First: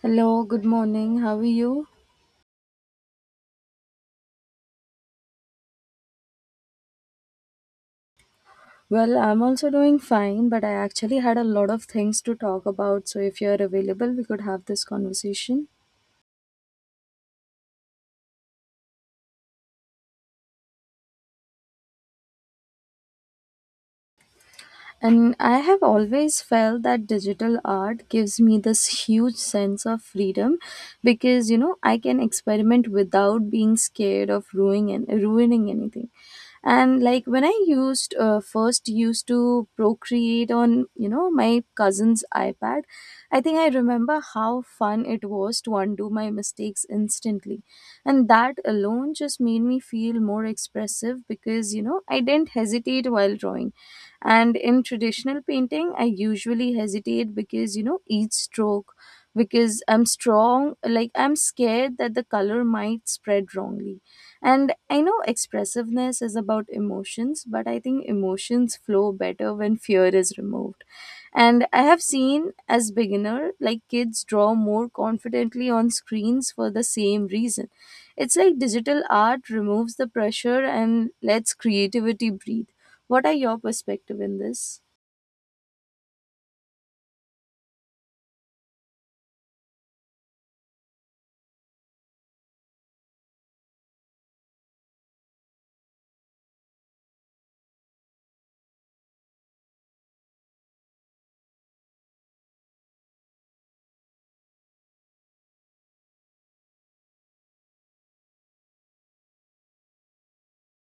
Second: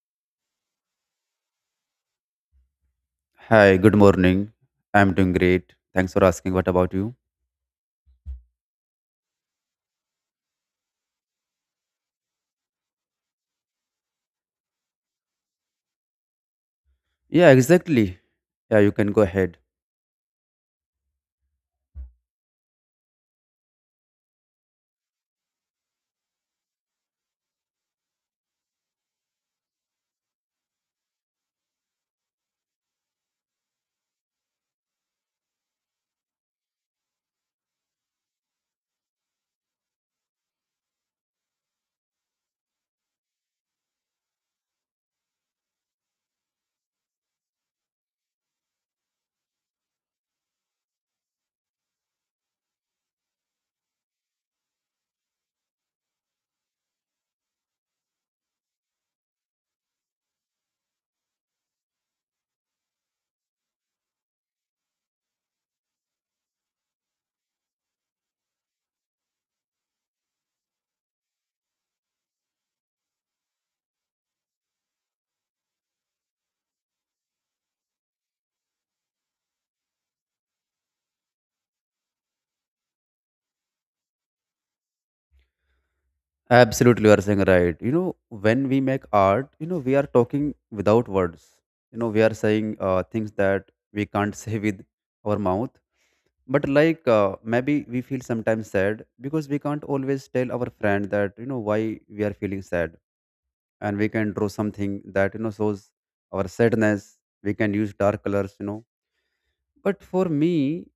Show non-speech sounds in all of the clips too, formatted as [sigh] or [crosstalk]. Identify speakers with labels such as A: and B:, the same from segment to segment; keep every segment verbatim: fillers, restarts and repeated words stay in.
A: Hello, good morning. How are you?
B: Hi, good morning. I'm doing great. Thanks for asking. What about you?
A: Well, I'm also doing fine, but I actually had a lot of things to talk about. So if you're available, we could have this conversation.
B: Yeah, exactly. Yeah, you can go ahead.
A: And I have always felt that digital art gives me this huge sense of freedom because you know I can experiment without being scared of ruining and ruining anything. And like when I used uh, first used to procreate on you know my cousin's iPad, I think I remember how fun it was to undo my mistakes instantly, and that alone just made me feel more expressive because you know I didn't hesitate while drawing. And in traditional painting I usually hesitate because you know each stroke, because I'm strong, like I'm scared that the color might spread wrongly. And I know expressiveness is about emotions, but I think emotions flow better when fear is removed. And I have seen as beginner like kids draw more confidently on screens for the same reason. It's like digital art removes the pressure and lets creativity breathe. What are your perspective in this?
B: Absolutely, you are saying right. You know, when we make art, you know, we are talking without words. You know, we are saying uh, things that we can't [laughs] say with our mouth. But like uh, maybe we feel sometimes sad because we can't always tell our friend that you know why we are feeling sad, and we can draw something that you know shows our sadness. We can use dark colors, you know. But for me,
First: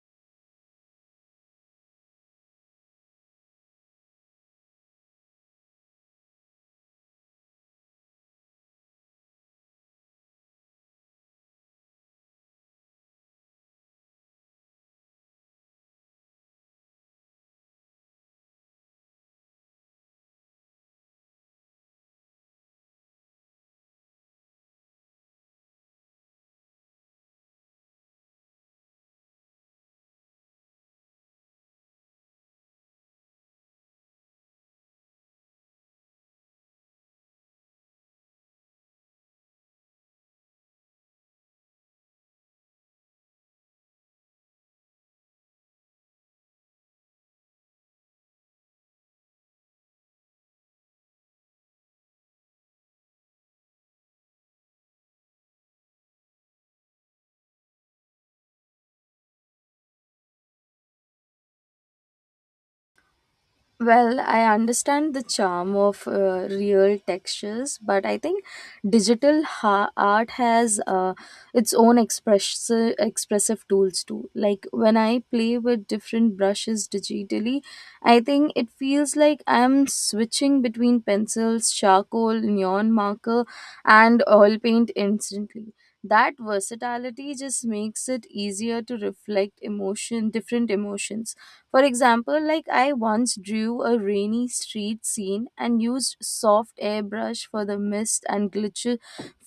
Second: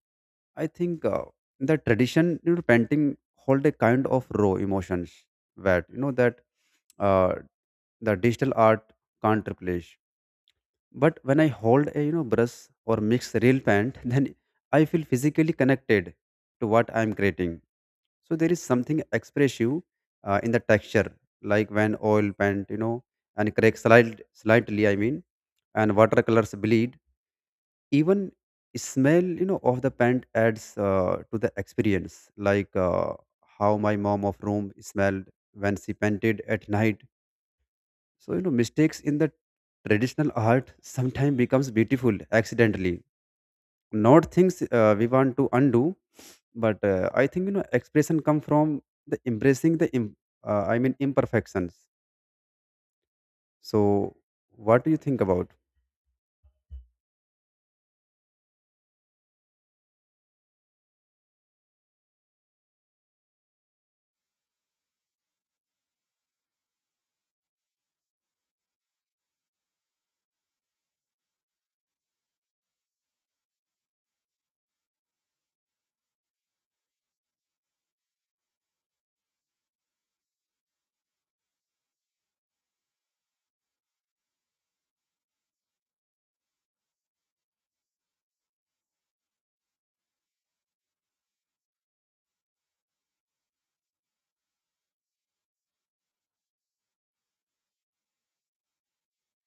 B: I think uh, the tradition, you know, painting hold a kind of raw emotions that you know that uh, the digital art can't replace. But when I hold a you know brush or mix real paint, [laughs] then I feel physically connected to what I'm creating. So there is something expressive uh, in the texture, like when oil paint, you know, and cracks slight, slightly. I mean, and watercolors bleed even smell you know of the pant adds uh, to the experience like uh, how my mom of room smelled when she painted at night. So you know mistakes in the traditional art sometimes becomes beautiful accidentally, not things uh, we want to undo. But uh, I think you know expression come from the embracing the im- uh, i mean imperfections so what do you think about?
A: Well, I understand the charm of uh, real textures, but I think digital ha- art has uh, its own express- expressive tools too. Like when I play with different brushes digitally, I think it feels like I'm switching between pencils, charcoal, neon marker, and oil paint instantly. That versatility just makes it easier to reflect emotion, different emotions. For example, like I once drew a rainy street scene and used soft airbrush for the mist and glitch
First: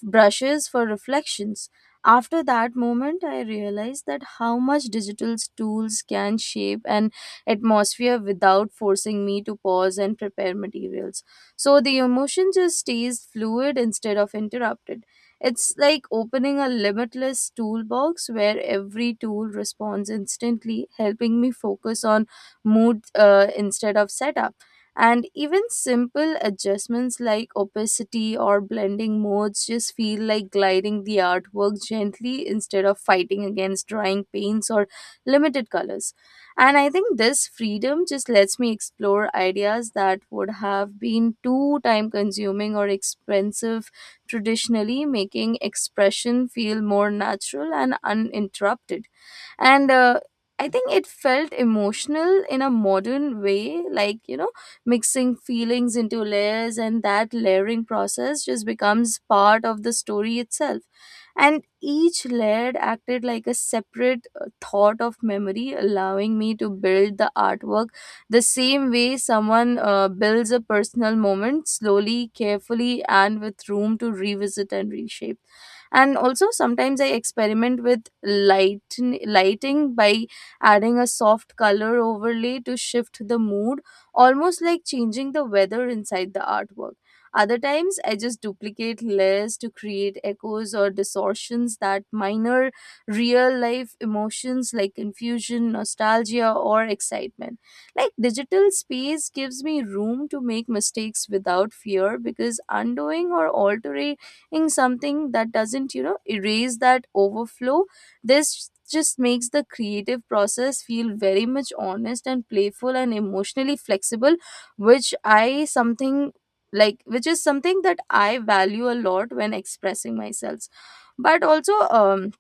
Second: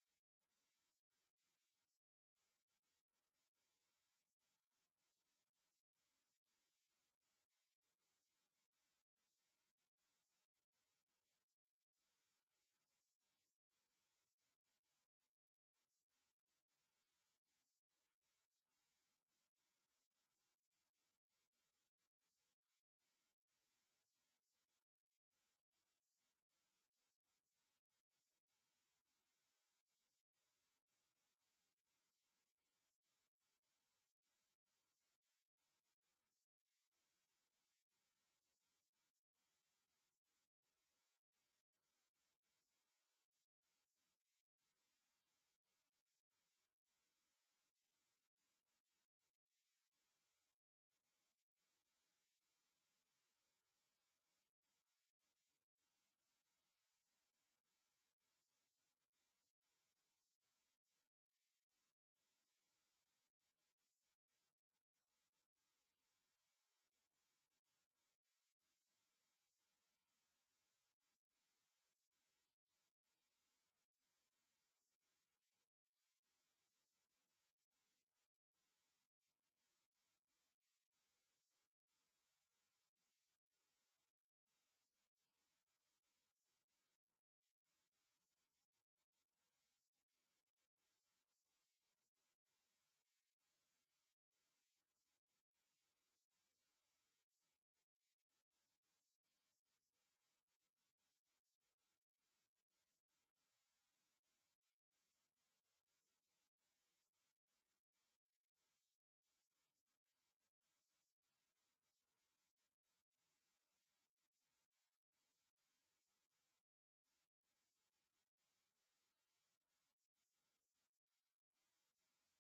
A: brushes for reflections. After that moment, I realized that how much digital tools can shape an atmosphere without forcing me to pause and prepare materials. So the emotion just stays fluid instead of interrupted. It's like opening a limitless toolbox where every tool responds instantly, helping me focus on mood uh, instead of setup. And even simple adjustments like opacity or blending modes just feel like gliding the artwork gently instead of fighting against drying paints or limited colors. And I think this freedom just lets me explore ideas that would have been too time consuming or expensive traditionally, making expression feel more natural and uninterrupted. And uh, I think it felt emotional in a modern way, like, you know, mixing feelings into layers, and that layering process just becomes part of the story itself. And each layer acted like a separate uh, thought of memory, allowing me to build the artwork the same way someone uh, builds a personal moment slowly, carefully, and with room to revisit and reshape. And also sometimes I experiment with light lighting by adding a soft color overlay to shift the mood, almost like changing the weather inside the artwork. Other times I just duplicate layers to create echoes or distortions that minor real life emotions like confusion, nostalgia, or excitement. Like digital space gives me room to make mistakes without fear, because undoing or altering in something that doesn't you know erase that overflow. This just makes the creative process feel very much honest and playful and emotionally flexible, which i something like which is something that I value a lot when expressing myself. But also um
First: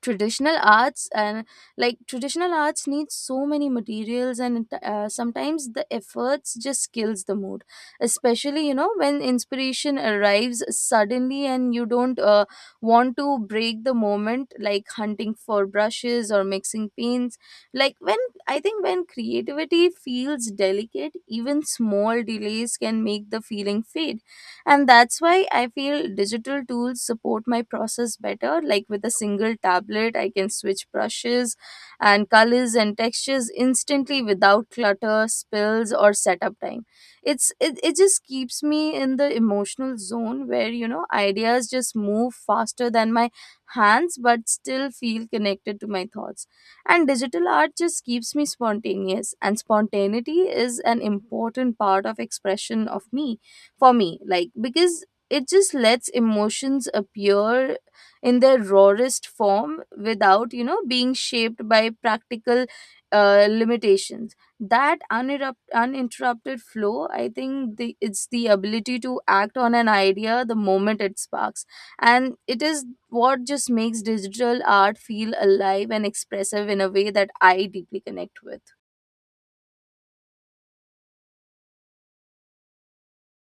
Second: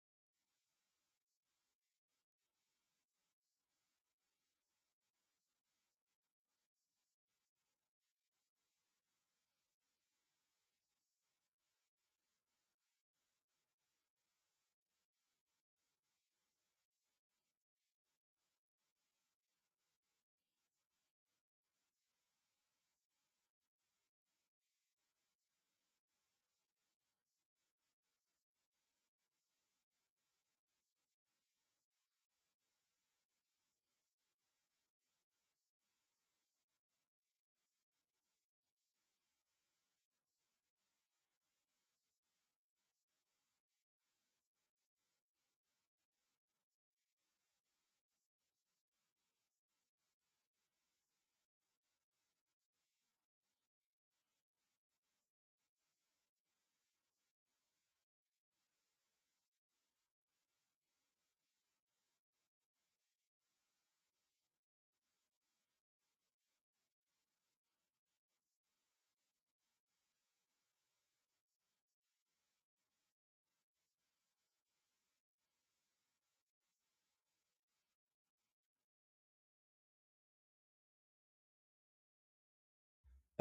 A: traditional arts and like traditional arts needs so many materials, and uh, sometimes the efforts just kills the mood, especially you know when inspiration arrives suddenly and you don't uh, want to break the moment like hunting for brushes or mixing paints. Like when i think when creativity feels delicate, even small delays can make the feeling fade. And that's why I feel digital tools support my process better. Like with a single tablet, I can switch brushes and colors and textures instantly without clutter, spills, or setup time. It's it, it just keeps me in the emotional zone where you know ideas just move faster than my hands but still feel connected to my thoughts. And digital art just keeps me spontaneous, and spontaneity is an important part of expression of me for me, like, because it just lets emotions appear in their rawest form without you know being shaped by practical uh, limitations. That uninterrupt, uninterrupted flow, I think the, it's the ability to act on an idea the moment it sparks, and it is what just makes digital art feel alive and expressive in a way that I deeply connect with.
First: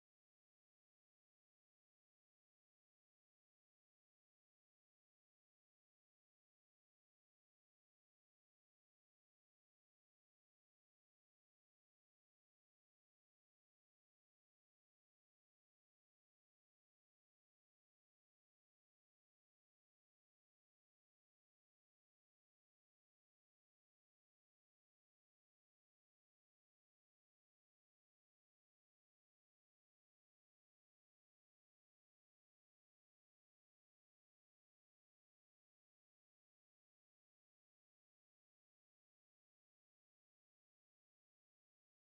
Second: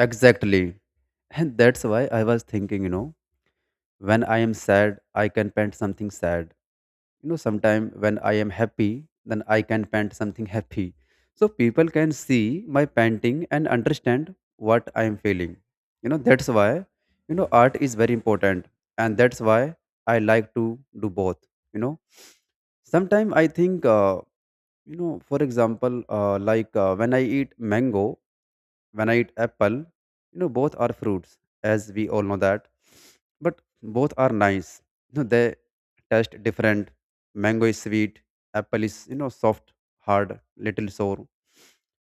B: Exactly. And that's why I was thinking, you know, when I am sad, I can paint something sad, you know. Sometime when I am happy, then I can paint something happy, so people can see my painting and understand what I am feeling. You know, that's why, you know, art is very important. And that's why I like to do both, you know. Sometimes I think uh, you know, for example, uh, like uh, when I eat mango, when I eat apple, you know, both are fruits, as we all know that. But both are nice. You know, they taste different. Mango is sweet, apple is, you know, soft, hard, little sour.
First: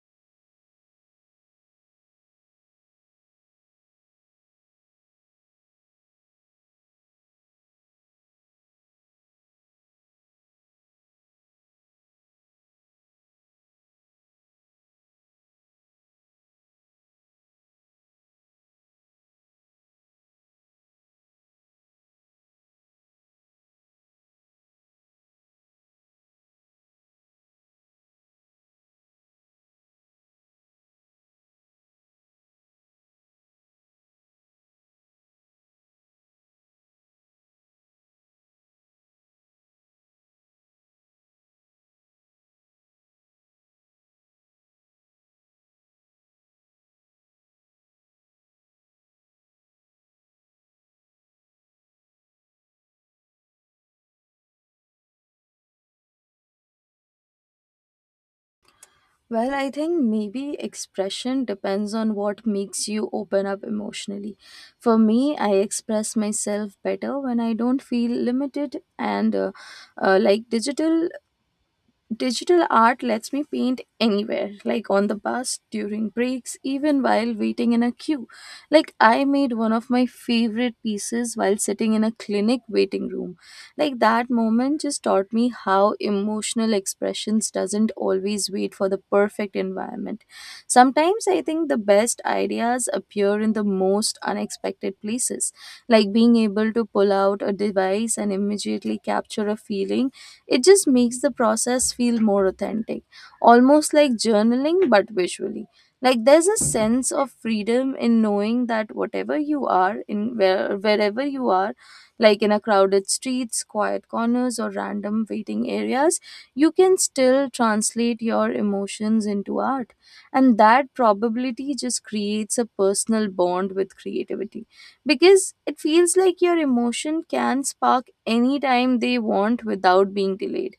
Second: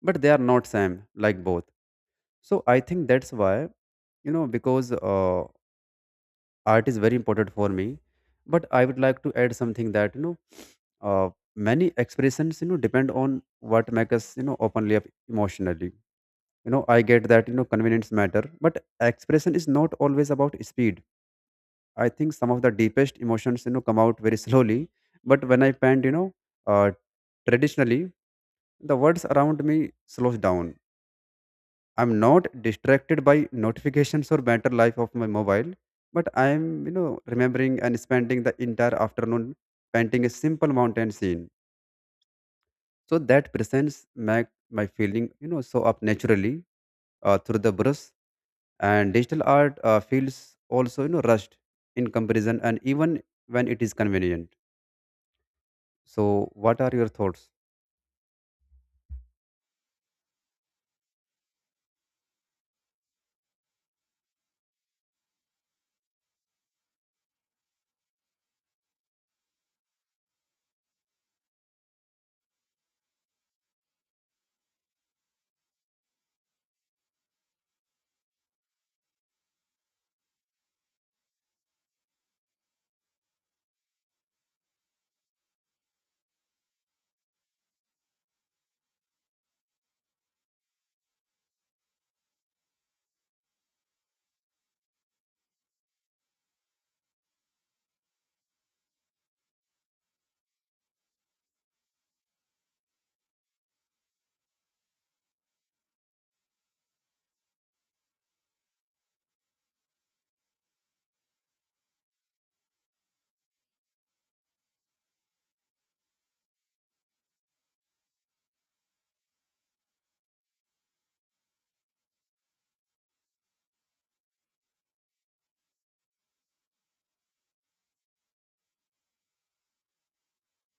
B: But they are not same like both. So I think that's why, you know, because uh, art is very important for me. But I would like to add something that, you know, uh, many expressions you know depend on what makes us you know openly up emotionally. You know, I get that you know convenience matter, but expression is not always about speed. I think some of the deepest emotions you know come out very [laughs] slowly. But when I paint, you know, uh, traditionally, the words around me slows down. I'm not distracted by notifications or better life of my mobile, but I'm you know remembering and spending the entire afternoon painting a simple mountain scene. So that presence make my feeling, you know, show up naturally uh, through the brush. And digital art uh, feels also, you know, rushed in comparison, and even when it is convenient. So, what are your thoughts?
A: Well, I think maybe expression depends on what makes you open up emotionally. For me, I express myself better when I don't feel limited, and uh, uh, like digital digital art lets me paint anywhere, like on the bus, during breaks, even while waiting in a queue. Like, I made one of my favorite pieces while sitting in a clinic waiting room. Like, that moment just taught me how emotional expressions doesn't always wait for the perfect environment. Sometimes I think the best ideas appear in the most unexpected places, like being able to pull out a device and immediately capture a feeling, it just makes the process feel more authentic, almost like journaling but visually. Like there's a sense of freedom in knowing that whatever you are in where, wherever you are, like in a crowded streets, quiet corners, or random waiting areas, you can still translate your emotions into art. And that probability just creates a personal bond with creativity, because it feels like your emotion can spark anytime they want without being delayed.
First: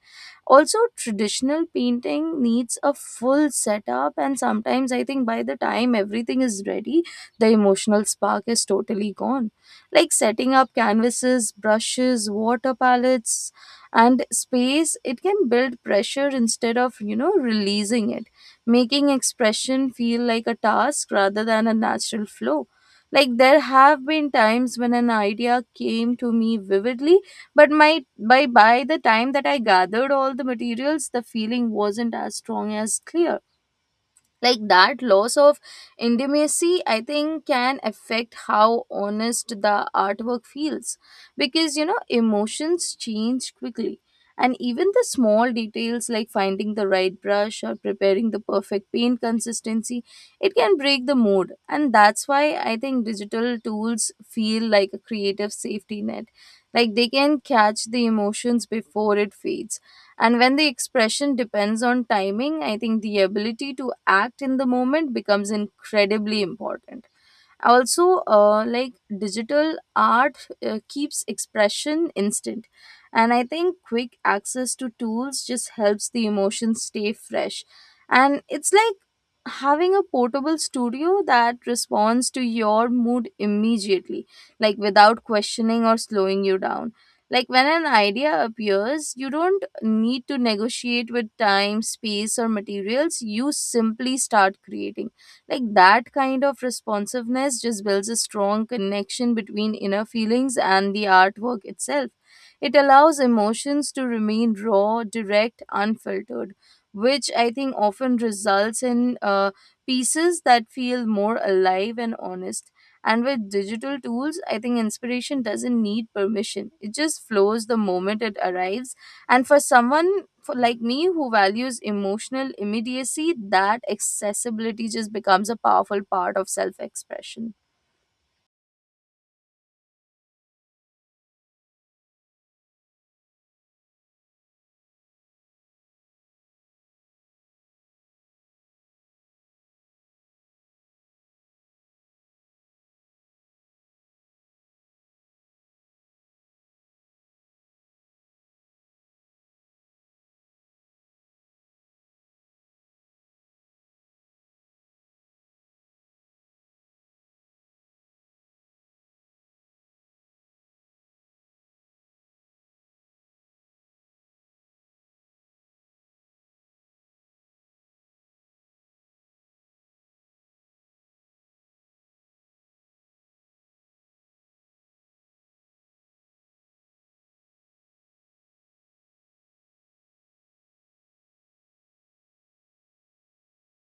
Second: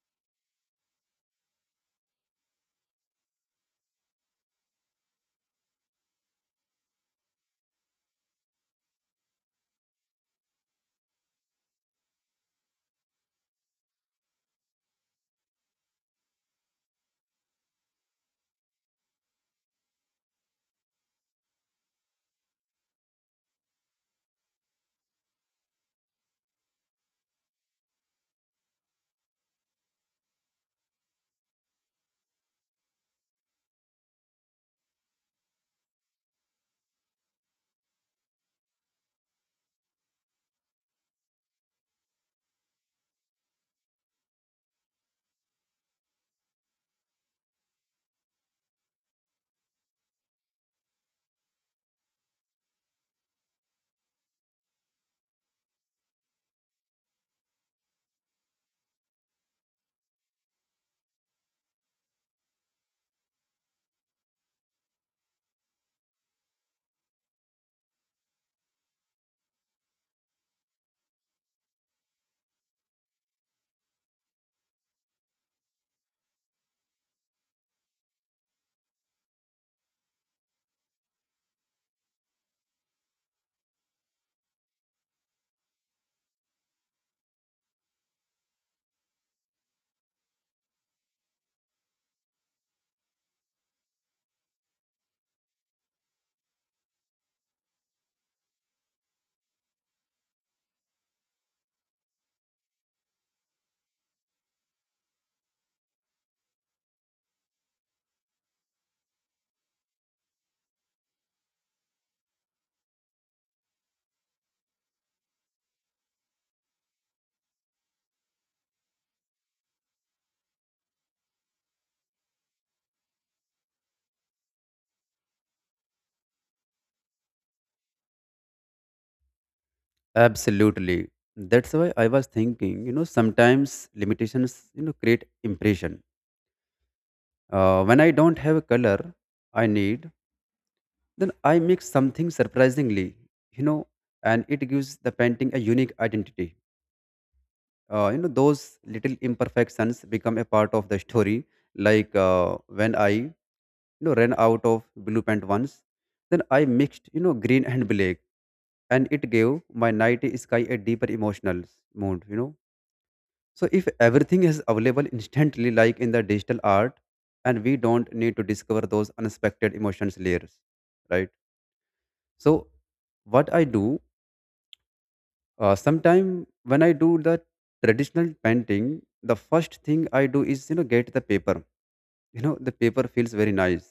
A: Also, traditional painting needs a full setup, and sometimes I think by the time everything is ready, the emotional spark is totally gone. Like setting up canvases, brushes, water, palettes, and space, it can build pressure instead of you know releasing it, making expression feel like a task rather than a natural flow. Like there have been times when an idea came to me vividly, but my by by the time that I gathered all the materials, the feeling wasn't as strong as clear. Like that loss of intimacy, I think, can affect how honest the artwork feels, because you know emotions change quickly. And even the small details like finding the right brush or preparing the perfect paint consistency, it can break the mood. And that's why I think digital tools feel like a creative safety net. Like they can catch the emotions before it fades. And when the expression depends on timing, I think the ability to act in the moment becomes incredibly important. Also, uh, like digital art uh, keeps expression instant, and I think quick access to tools just helps the emotions stay fresh. And it's like having a portable studio that responds to your mood immediately, like without questioning or slowing you down. Like when an idea appears, you don't need to negotiate with time, space, or materials. You simply start creating. Like that kind of responsiveness just builds a strong connection between inner feelings and the artwork itself. It allows emotions to remain raw, direct, unfiltered, which I think often results in uh, pieces that feel more alive and honest. And with digital tools, I think inspiration doesn't need permission. It just flows the moment it arrives. And for someone for like me who values emotional immediacy, that accessibility just becomes a powerful part of self expression.
B: Absolutely. That's why I was thinking, you know, sometimes limitations, you know, create impression. Uh, when I don't have a color I need, then I mix something surprisingly, you know, and it gives the painting a unique identity. Uh, you know those little imperfections become a part of the story, like uh, when I you know ran out of blue paint once, then I mixed you know green and black, and it gave my night sky a deeper emotional mood, you know. So if everything is available instantly like in the digital art, and we don't need to discover those unexpected emotions layers, right? So what I do. Uh, sometime when I do the traditional painting, the first thing I do is you know get the paper. You know the paper feels very nice,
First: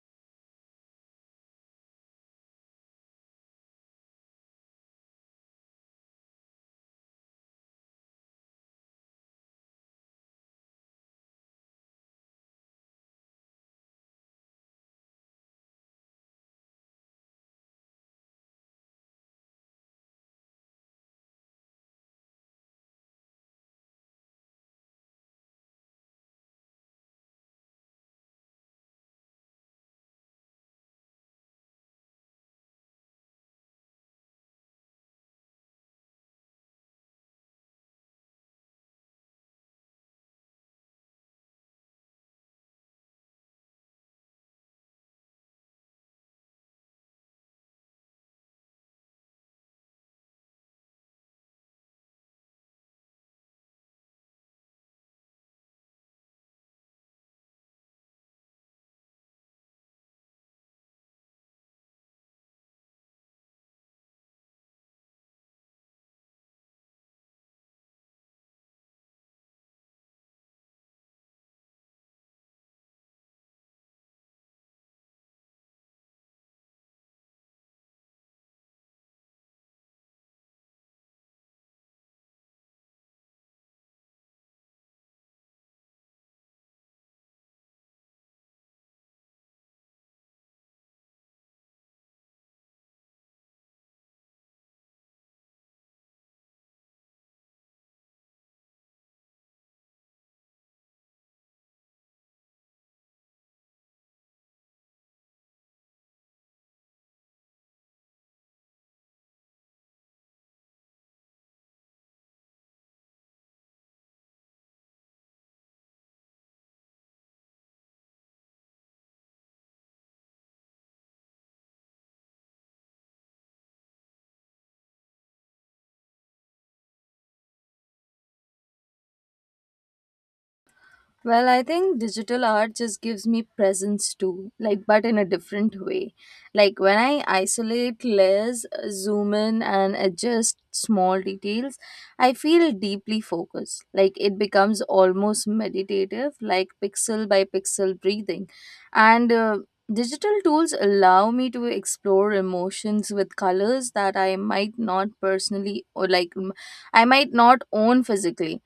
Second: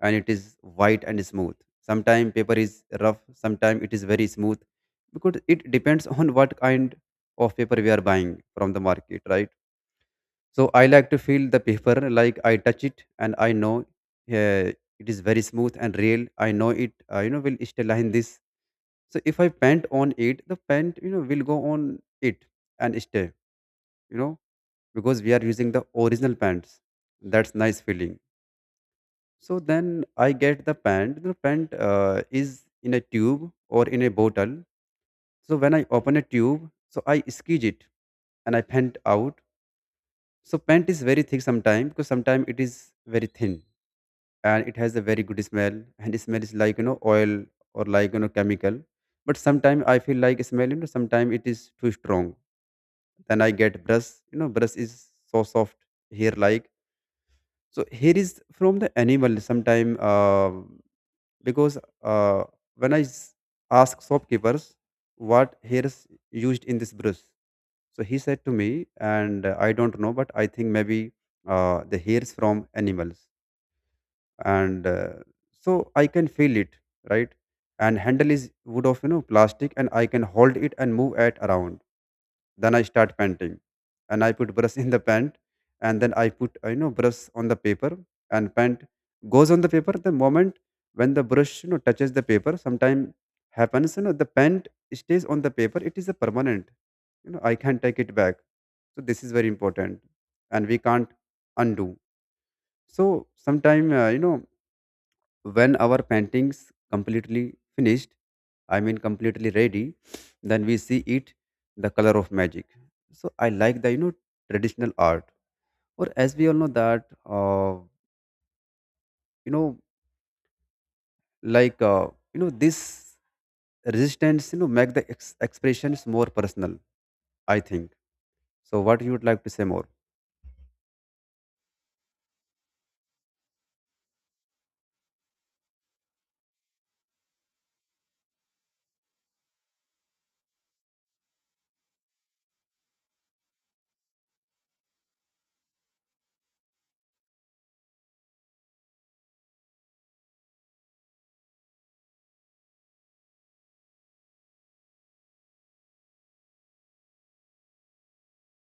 B: and it is white and smooth. Sometimes paper is rough, sometimes it is very smooth, because it depends [laughs] on what kind of paper we are buying from the market, right? So I like to feel the paper [laughs] like I touch it and I know uh, it is very smooth and real. I know it uh, you know will stay like this. So if I pant on it, the pant you know will go on it and stay, you know, because we are using the original pants. That's nice feeling. So then I get the pant. The pant uh, is in a tube or in a bottle. So when I open a tube, so I squeeze it and I pant out. So pant is very thick sometimes, because sometimes it is very thin. And it has a very good smell, and it smells like you know oil or like you know chemical. But sometimes I feel like smell, you know, sometimes it is too strong. Then I get brush. You know, brush is so soft here. Like so, here is from the animal. Sometime uh, because uh, when I s- ask shopkeepers what hair is used in this brush, so he said to me, and uh, I don't know, but I think maybe uh, the hairs from animals, and uh, so I can feel it, right? And handle is wood of you know plastic, and I can hold it and move it around. Then I start painting, and I put brush [laughs] in the paint, and then I put you know brush on the paper, and paint goes on the paper. The moment when the brush you know touches the paper, sometime happens you know the paint stays on the paper. It is a permanent. You know I can't take it back. So this is very important, and we can't undo. So sometime uh, you know when our painting's completely finished, I mean completely ready, then we see it the color of magic. So I like the you know traditional art, or as we all know that uh, you know like uh, you know this resistance you know make the ex- expressions more personal. I think so. What you would like to say more?
A: Well, I think digital art just gives me presence too, like, but in a different way. Like, when I isolate layers, uh, zoom in, and adjust small details, I feel deeply focused. Like, it becomes almost meditative, like pixel by pixel breathing. And uh, digital tools allow me to explore emotions with colors that I might not personally or like m- I might not own physically.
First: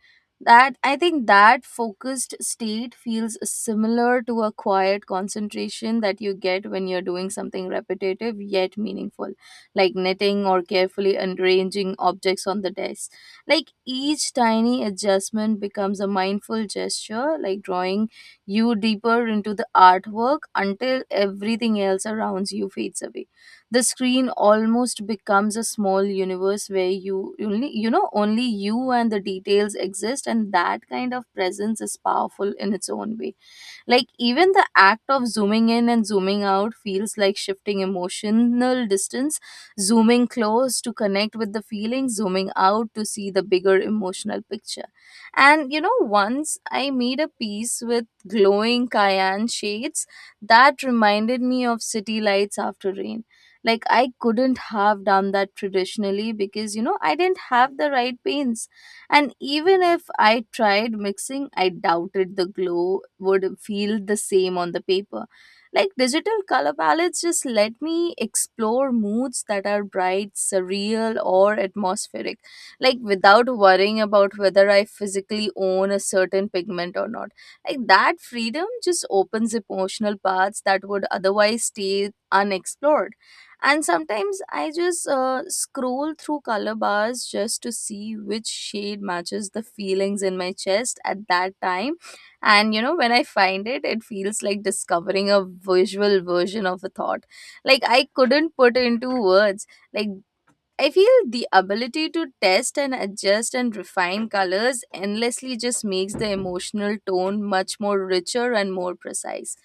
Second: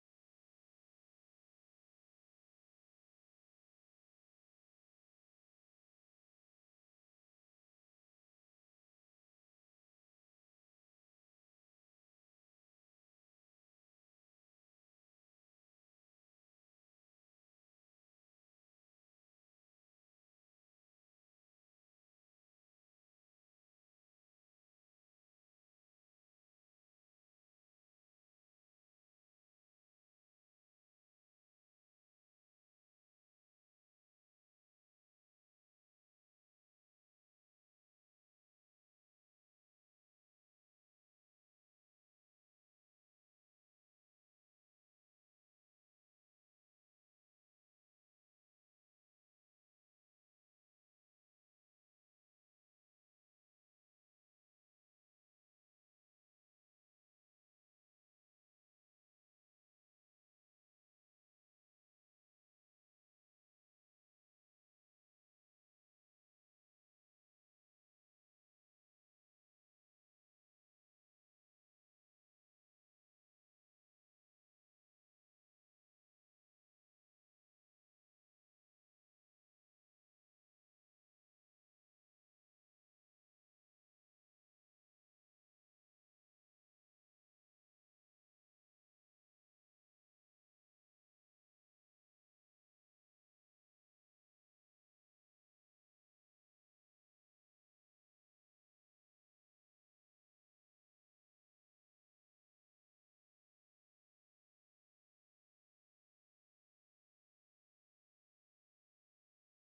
A: That, I think, that focused state feels similar to a quiet concentration that you get when you're doing something repetitive yet meaningful, like knitting or carefully arranging objects on the desk. Like each tiny adjustment becomes a mindful gesture, like drawing you deeper into the artwork until everything else around you fades away. The screen almost becomes a small universe where you only you know only you and the details exist, and that kind of presence is powerful in its own way. Like, even the act of zooming in and zooming out feels like shifting emotional distance, zooming close to connect with the feeling, zooming out to see the bigger emotional picture. And you know, once I made a piece with glowing cayenne shades that reminded me of city lights after rain. Like, I couldn't have done that traditionally, because you know, I didn't have the right paints, and even if I tried mixing, I doubted the glow would feel the same on the paper. Like digital color palettes just let me explore moods that are bright, surreal, or atmospheric, like without worrying about whether I physically own a certain pigment or not. Like that freedom just opens emotional paths that would otherwise stay unexplored, and sometimes I just uh, scroll through color bars just to see which shade matches the feelings in my chest at that time. And you know when I find it, it feels like discovering a visual version of a thought like I couldn't put into words. Like I feel the ability to test and adjust and refine colors endlessly just makes the emotional tone much more richer and more precise.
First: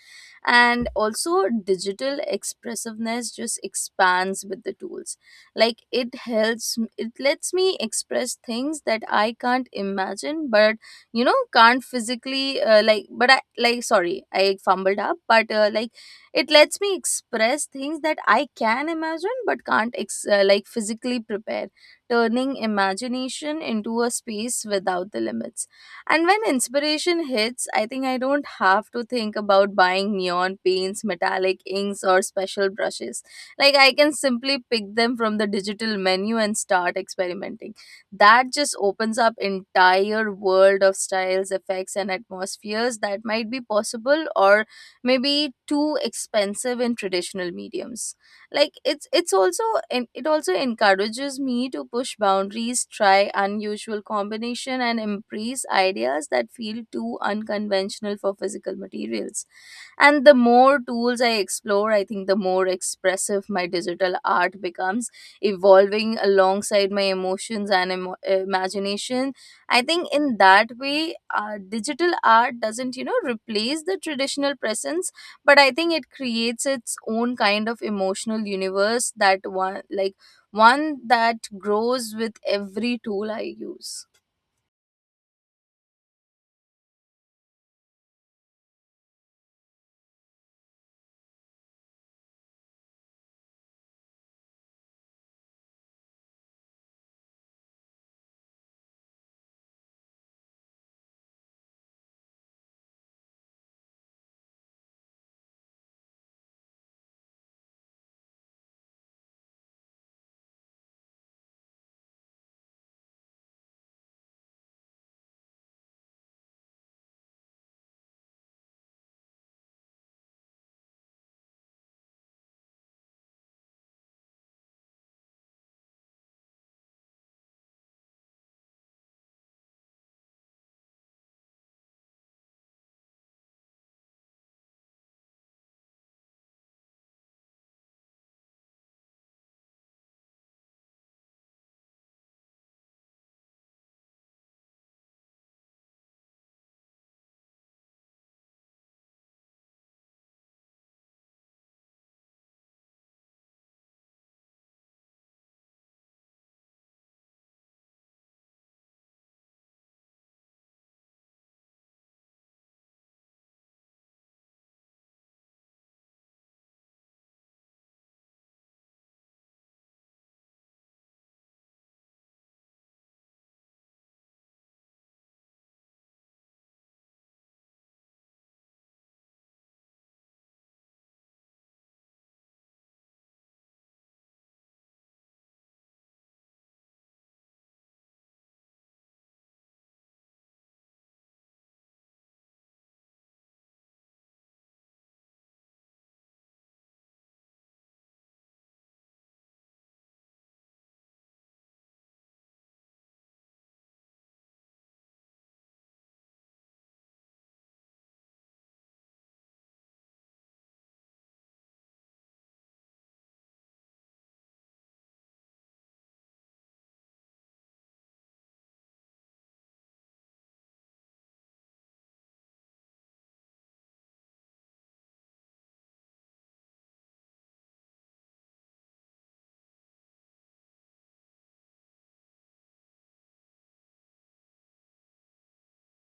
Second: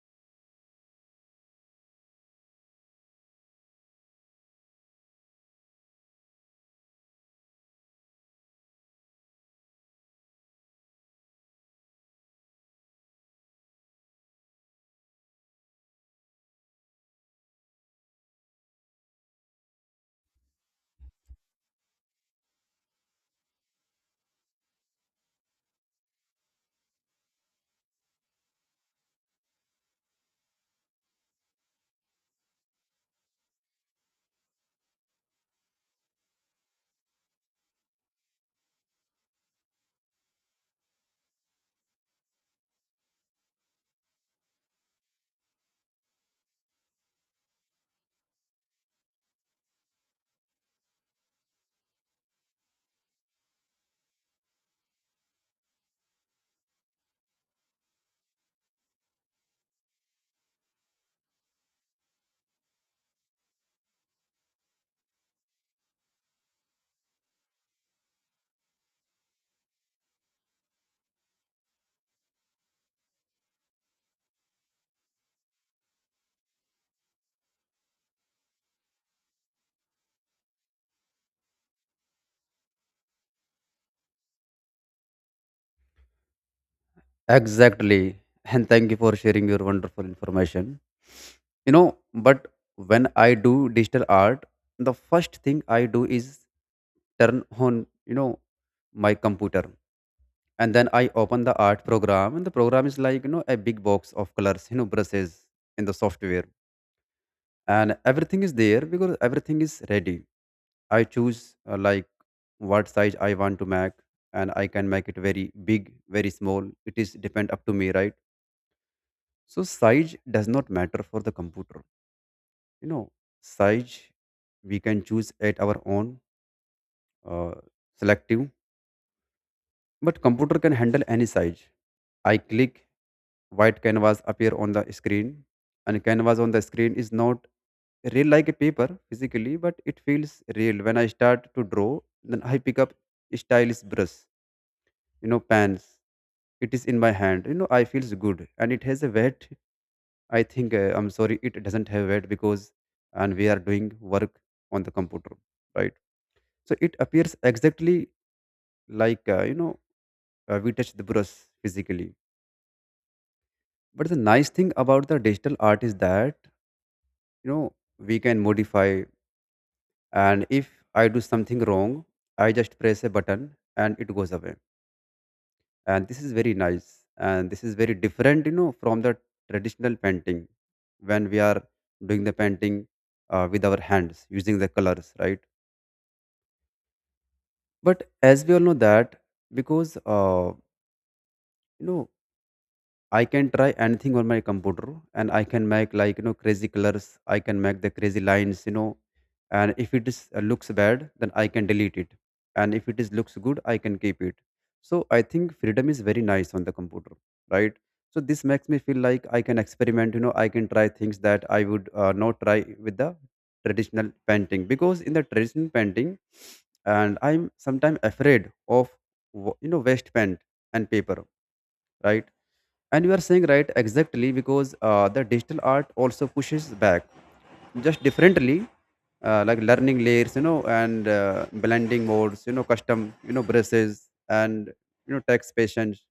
A: And also, digital expressiveness just expands with the tools. Like it helps, it lets me express things that I can't imagine, but you know, can't physically, uh, like, but I, like, sorry, I fumbled up, but uh, like, it lets me express things that I can imagine but can't ex- uh, like physically prepare, turning imagination into a space without the limits. And when inspiration hits, I think I don't have to think about buying neon paints, metallic inks, or special brushes. Like I can simply pick them from the digital menu and start experimenting. That just opens up entire world of styles, effects, and atmospheres that might be possible or maybe too expensive in traditional mediums. Like it's it's also en- it also encourages me to push boundaries, try unusual combination and embrace ideas that feel too unconventional for physical materials. And the more tools I explore, I think the more expressive my digital art becomes, evolving alongside my emotions and emo- imagination. I think in that way, uh, digital art doesn't you know replace the traditional presence, but I think it creates its own kind of emotional universe that one like one that grows with every tool I use.
B: Exactly, and thank you for sharing your wonderful information. You know, but when I do digital art, the first thing I do is turn on you know my computer, and then I open the art program. And the program is like you know a big box of colors, you know brushes in the software. And everything is there because everything is ready. I choose uh, like what size I want to make, and I can make it very big, very small. It is depend up to me, right? So size does not matter for the computer. You know, size we can choose at our own uh, selective, but computer can handle any size. I click, white canvas appear on the screen. And canvas on the screen is not real like a paper physically, but it feels real when I start to draw. Then I pick up stylus brush, you know, pens. It is in my hand, you know, I feels good, and it has a weight. I think uh, I'm sorry, it doesn't have weight, because and we are doing work on the computer, right? So it appears exactly like uh, you know uh, we touch the brush physically. But the nice thing about the digital art is that, you know, we can modify. And if I do something wrong, I just press a button and it goes away. And this is very nice. And this is very different, you know, from the traditional painting. When we are doing the painting uh, with our hands using the colors, right? But as we all know that, because uh, you know I can try anything on my computer, and I can make like you know crazy colors. I can make the crazy lines, you know. And if it is uh, looks bad, then I can delete it. And if it is looks good, I can keep it. So I think freedom is very nice on the computer, right? So this makes me feel like I can experiment. You know, I can try things that I would uh, not try with the traditional painting, because in the traditional painting, and I'm sometimes afraid of wa- you know waste paint and paper, right? And you are saying right exactly, because uh, the digital art also pushes back just differently, uh, like learning layers you know and uh, blending modes, you know, custom you know brushes and you know text patience.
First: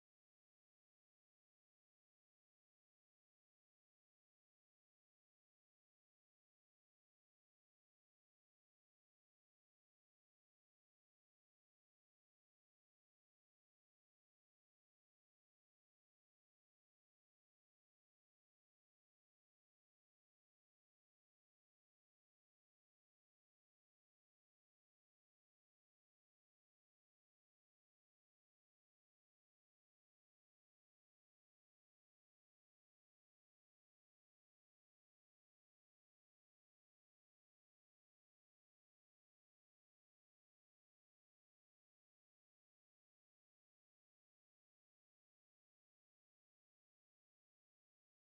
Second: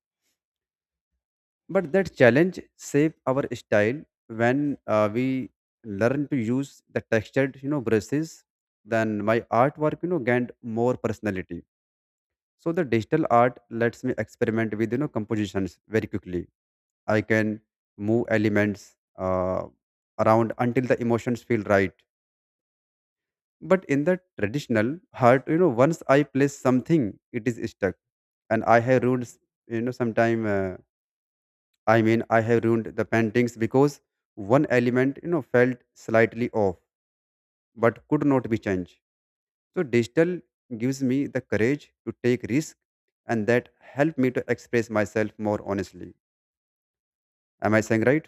B: But that challenge save our style. When uh, we learn to use the textured you know brushes, then my artwork you know gained more personality. So the digital art lets me experiment with you know compositions very quickly. I can move elements uh, around until the emotions feel right. But in the traditional heart, you know, once I place something, it is stuck, and I have ruined, s- you know, sometime uh, I mean I have ruined the paintings because one element, you know, felt slightly off but could not be changed. So digital gives me the courage to take risk, and that helped me to express myself more honestly. Am I saying right?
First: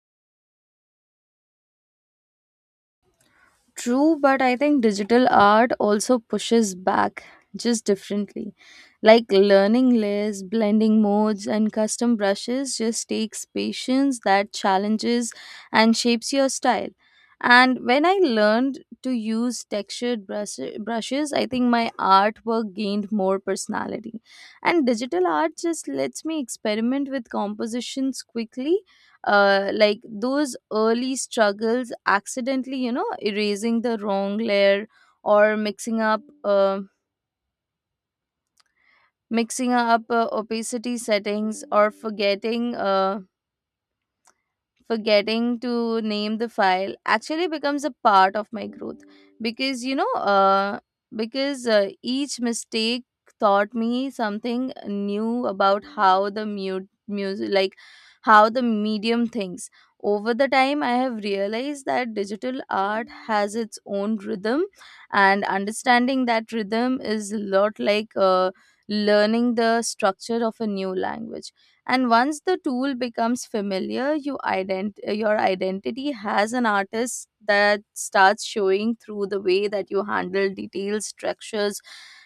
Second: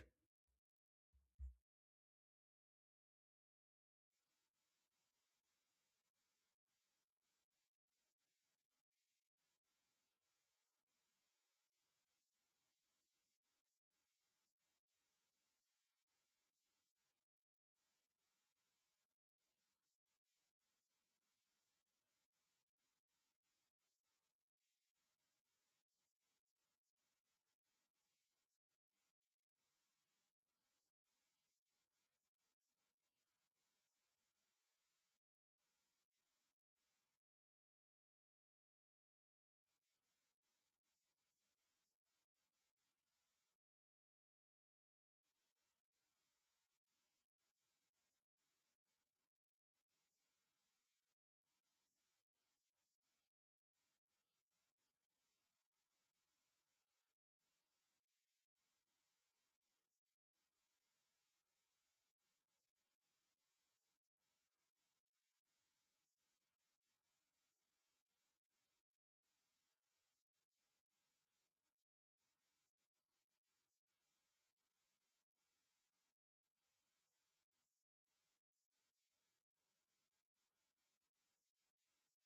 A: True, but I think digital art also pushes back just differently. Like learning layers, blending modes, and custom brushes just takes patience that challenges and shapes your style. And when I learned to use textured brush- brushes, I think my artwork gained more personality. And digital art just lets me experiment with compositions quickly. Uh, like those early struggles, accidentally you know erasing the wrong layer or mixing up uh, mixing up uh, opacity settings or forgetting uh, forgetting to name the file, actually becomes a part of my growth because you know uh, because uh, each mistake taught me something new about how the mute music like how the medium thinks. Over the time I have realized that digital art has its own rhythm, and understanding that rhythm is a lot like uh, learning the structure of a new language. And once the tool becomes familiar, you ident- your identity as an artist that starts showing through the way that you handle details, structures,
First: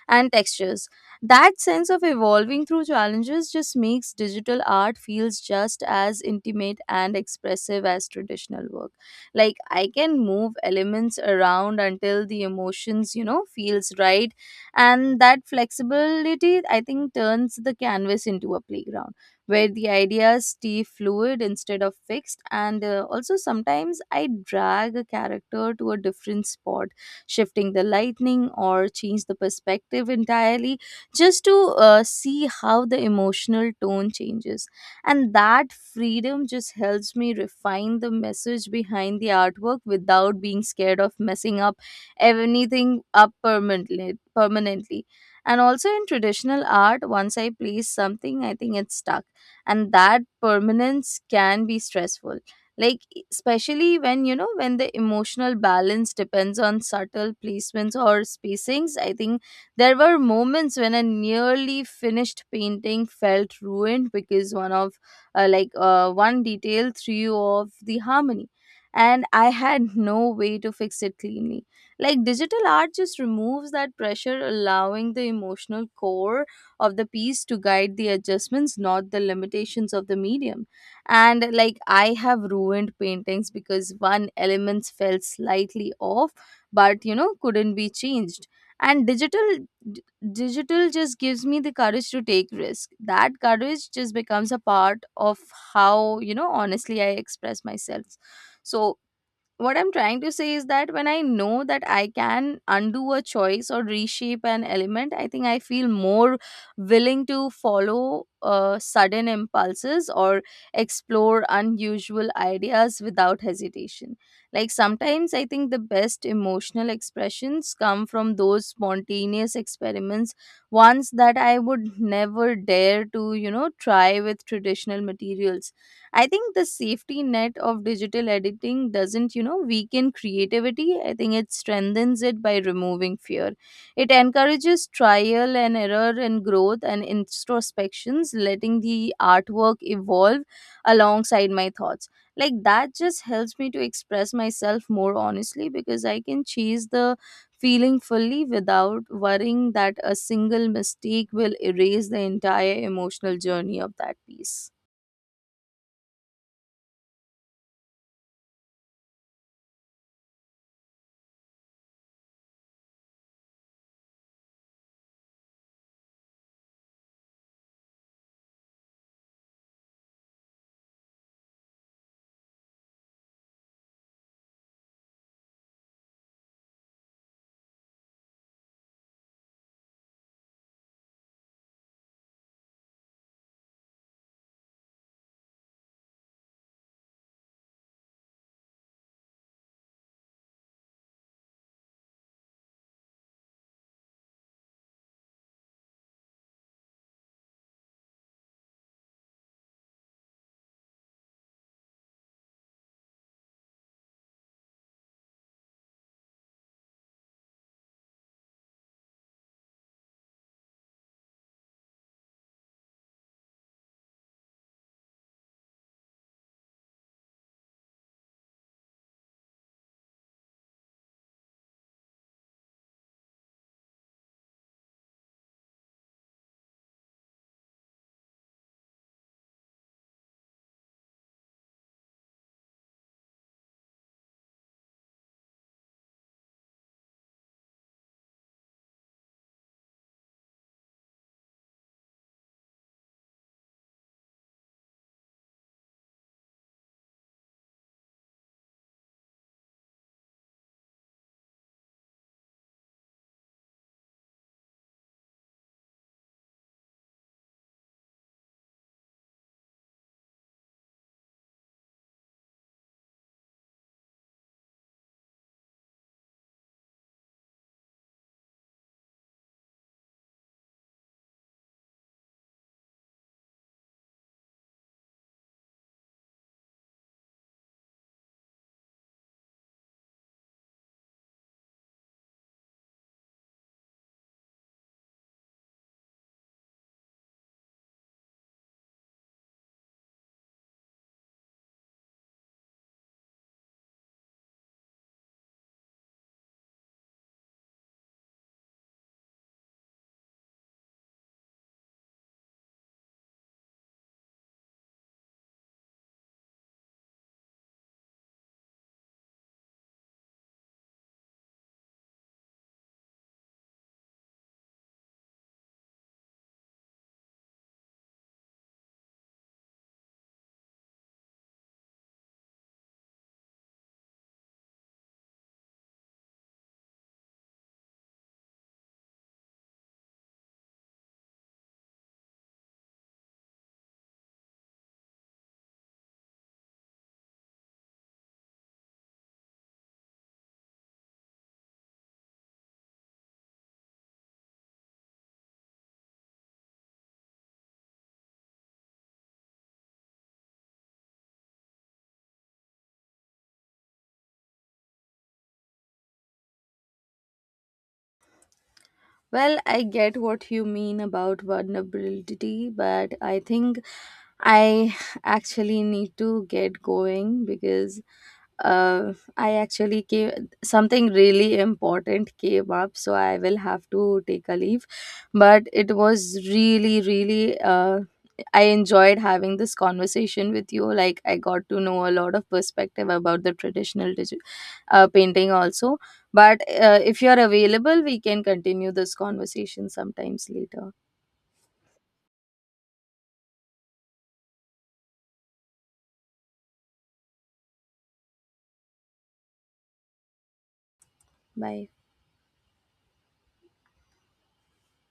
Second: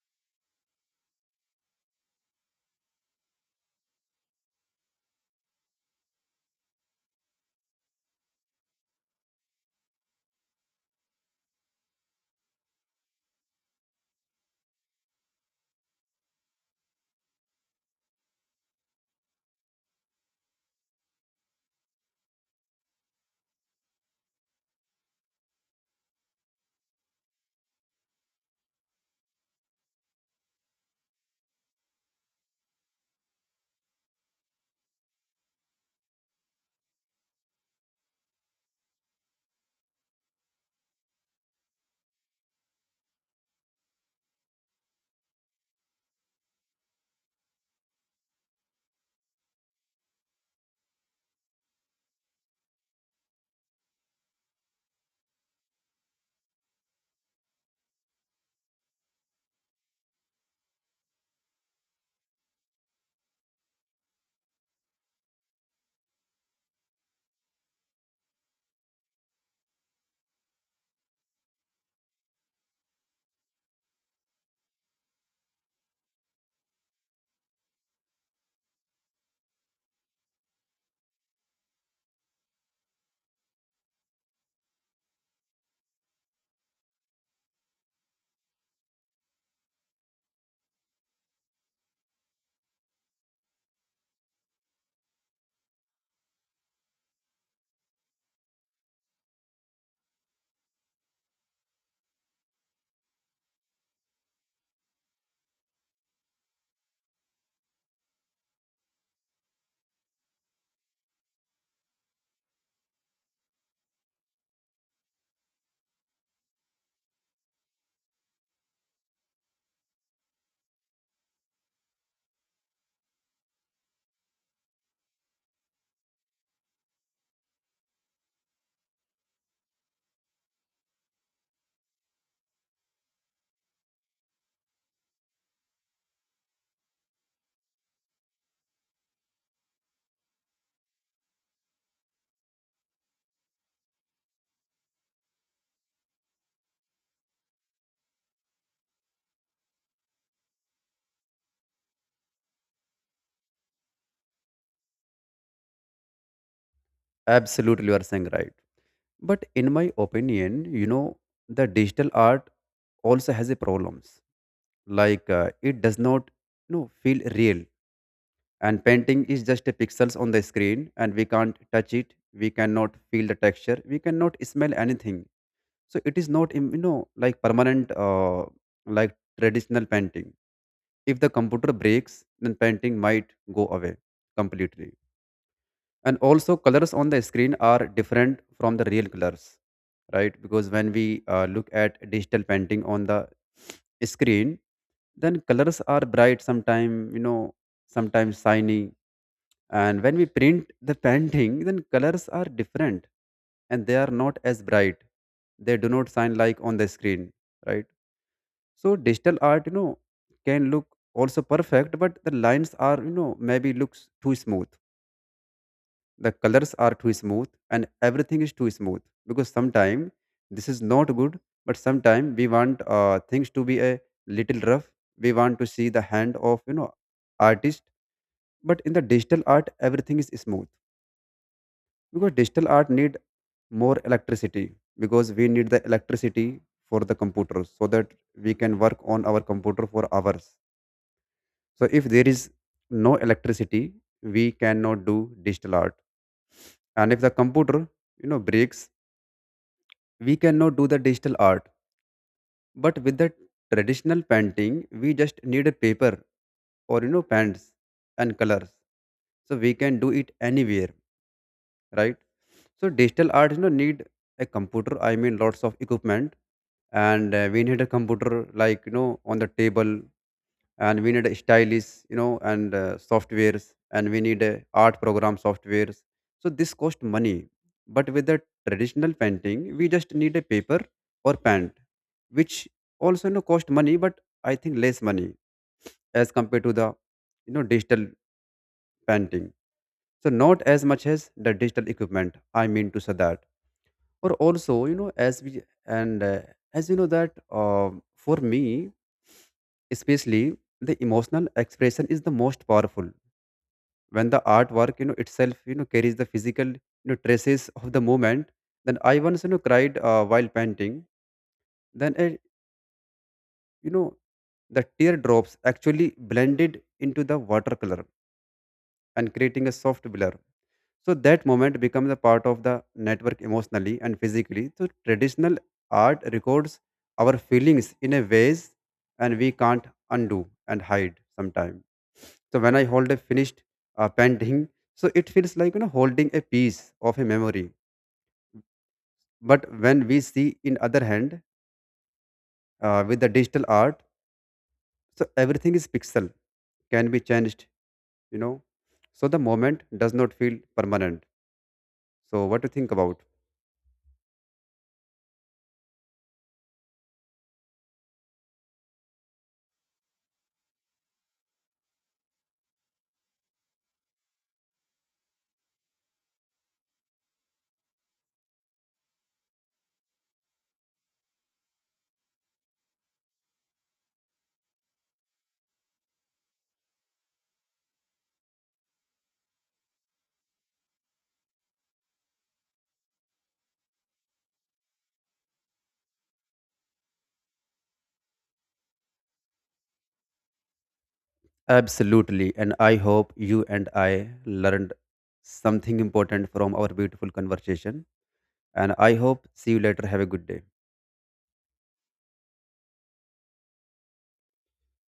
A: and textures. That sense of evolving through challenges just makes digital art feels just as intimate and expressive as traditional work. Like I can move elements around until the emotions you know feels right, and that flexibility I think turns the canvas into a playground where the ideas stay fluid instead of fixed. And uh, also, sometimes I drag a character to a different spot, shifting the lightning or change the perspective entirely just to uh, see how the emotional tone changes. And that freedom just helps me refine the message behind the artwork without being scared of messing up anything up permanently. Permanently. And also in traditional art, once I place something, I think it's stuck, and that permanence can be stressful. Like e, especially when you know when the emotional balance depends on subtle placements or spacings, I think there were moments when a nearly finished painting felt ruined because one of uh, like uh, one detail threw off the harmony, and I had no way to fix it cleanly. Like digital art just removes that pressure, allowing the emotional core of the piece to guide the adjustments, not the limitations of the medium. And like I have ruined paintings because one element fell slightly off, but you know, couldn't be changed. And digital d- digital just gives me the courage to take risk. That courage just becomes a part of how, you know, honestly I express myself. So what I'm trying to say is that when I know that I can undo a choice or reshape an element, I think I feel more willing to follow uh, sudden impulses or explore unusual ideas without hesitation. Like sometimes I think the best emotional expressions come from those spontaneous experiments, ones that I would never dare to, you know, try with traditional materials. I think the safety net of digital editing doesn't, you know, weaken creativity. I think it strengthens it by removing fear. It encourages trial and error and growth and introspections, letting the artwork evolve alongside my thoughts. Like that just helps me to express myself more honestly because I can chase the feeling fully without worrying that a single mistake will erase the entire emotional journey of that piece.
B: Absolutely, you are saying right. But in my opinion, you know, the digital art also has a problems. Like uh, it does not, you know, feel real. And painting is just a pixels on the screen, and we can't touch it. We cannot feel the texture. We cannot smell anything. So it is not, im- you know, like permanent, uh, like traditional painting. If the computer breaks, then painting might go away completely. And also, colors on the screen are different from the real colors, right? Because when we uh, look at digital painting on the screen, then colors are bright. Sometimes, you know, sometimes shiny, and when we print the [laughs] painting, then colors are different, and they are not as bright. They do not shine like on the screen, right? So digital art, you know, can look also perfect, but the lines are, you know, maybe looks too smooth. The colors are too smooth and everything is too smooth. Because sometimes this is not good, but sometimes we want uh, things to be a little rough. We want to see the hand of, you know, artist. But in the digital art, everything is smooth. Because digital art need more electricity, because we need the electricity for the computers so that we can work on our computer for hours. So if there is no electricity, we cannot do digital art. And if the computer, you know, breaks, we cannot do the digital art. But with the traditional painting, we just need a paper, or you know, pens and colors. So we can do it anywhere, right? So digital art, you know, need a computer. I mean, lots of equipment, and uh, we need a computer like, you know, on the table, and we need a stylish, you know, and uh, softwares, and we need uh, art program softwares. So this cost money. But with the traditional painting, we just need a paper or paint, which also, you know, cost money, but I think less money as compared to the, you know, digital painting. So not as much as the digital equipment, I mean to say that. Or also, you know, as we and uh, as you know that, um for me especially, the emotional expression is the most powerful when the artwork, you know, itself, you know, carries the physical, you know, traces of the moment. Then I once, you know, cried uh, while painting. Then I, you know, the teardrops actually blended into the watercolor and creating a soft blur. So that moment becomes a part of the network emotionally and physically. So traditional art records our feelings in a ways, and we can't undo and hide sometime. So when I hold a finished uh, painting, so it feels like, you know, holding a piece of a memory. But when we see in other hand, uh, with the digital art, so everything is pixel, can be changed, you know. So the moment does not feel permanent. So what do you think about?
A: Well, I get what you mean about vulnerability, but I think I actually need to get going because uh, I actually came something really important came up, so I will have to take a leave. But it was really, really uh, I enjoyed having this conversation with you. Like I got to know a lot of perspective about the traditional digi- uh, painting also, but uh, if you are available, we can continue this conversation sometimes later.
B: Absolutely. And I hope you and I learned something important from our beautiful conversation. And I hope see you later. Have a good day.
A: Bye.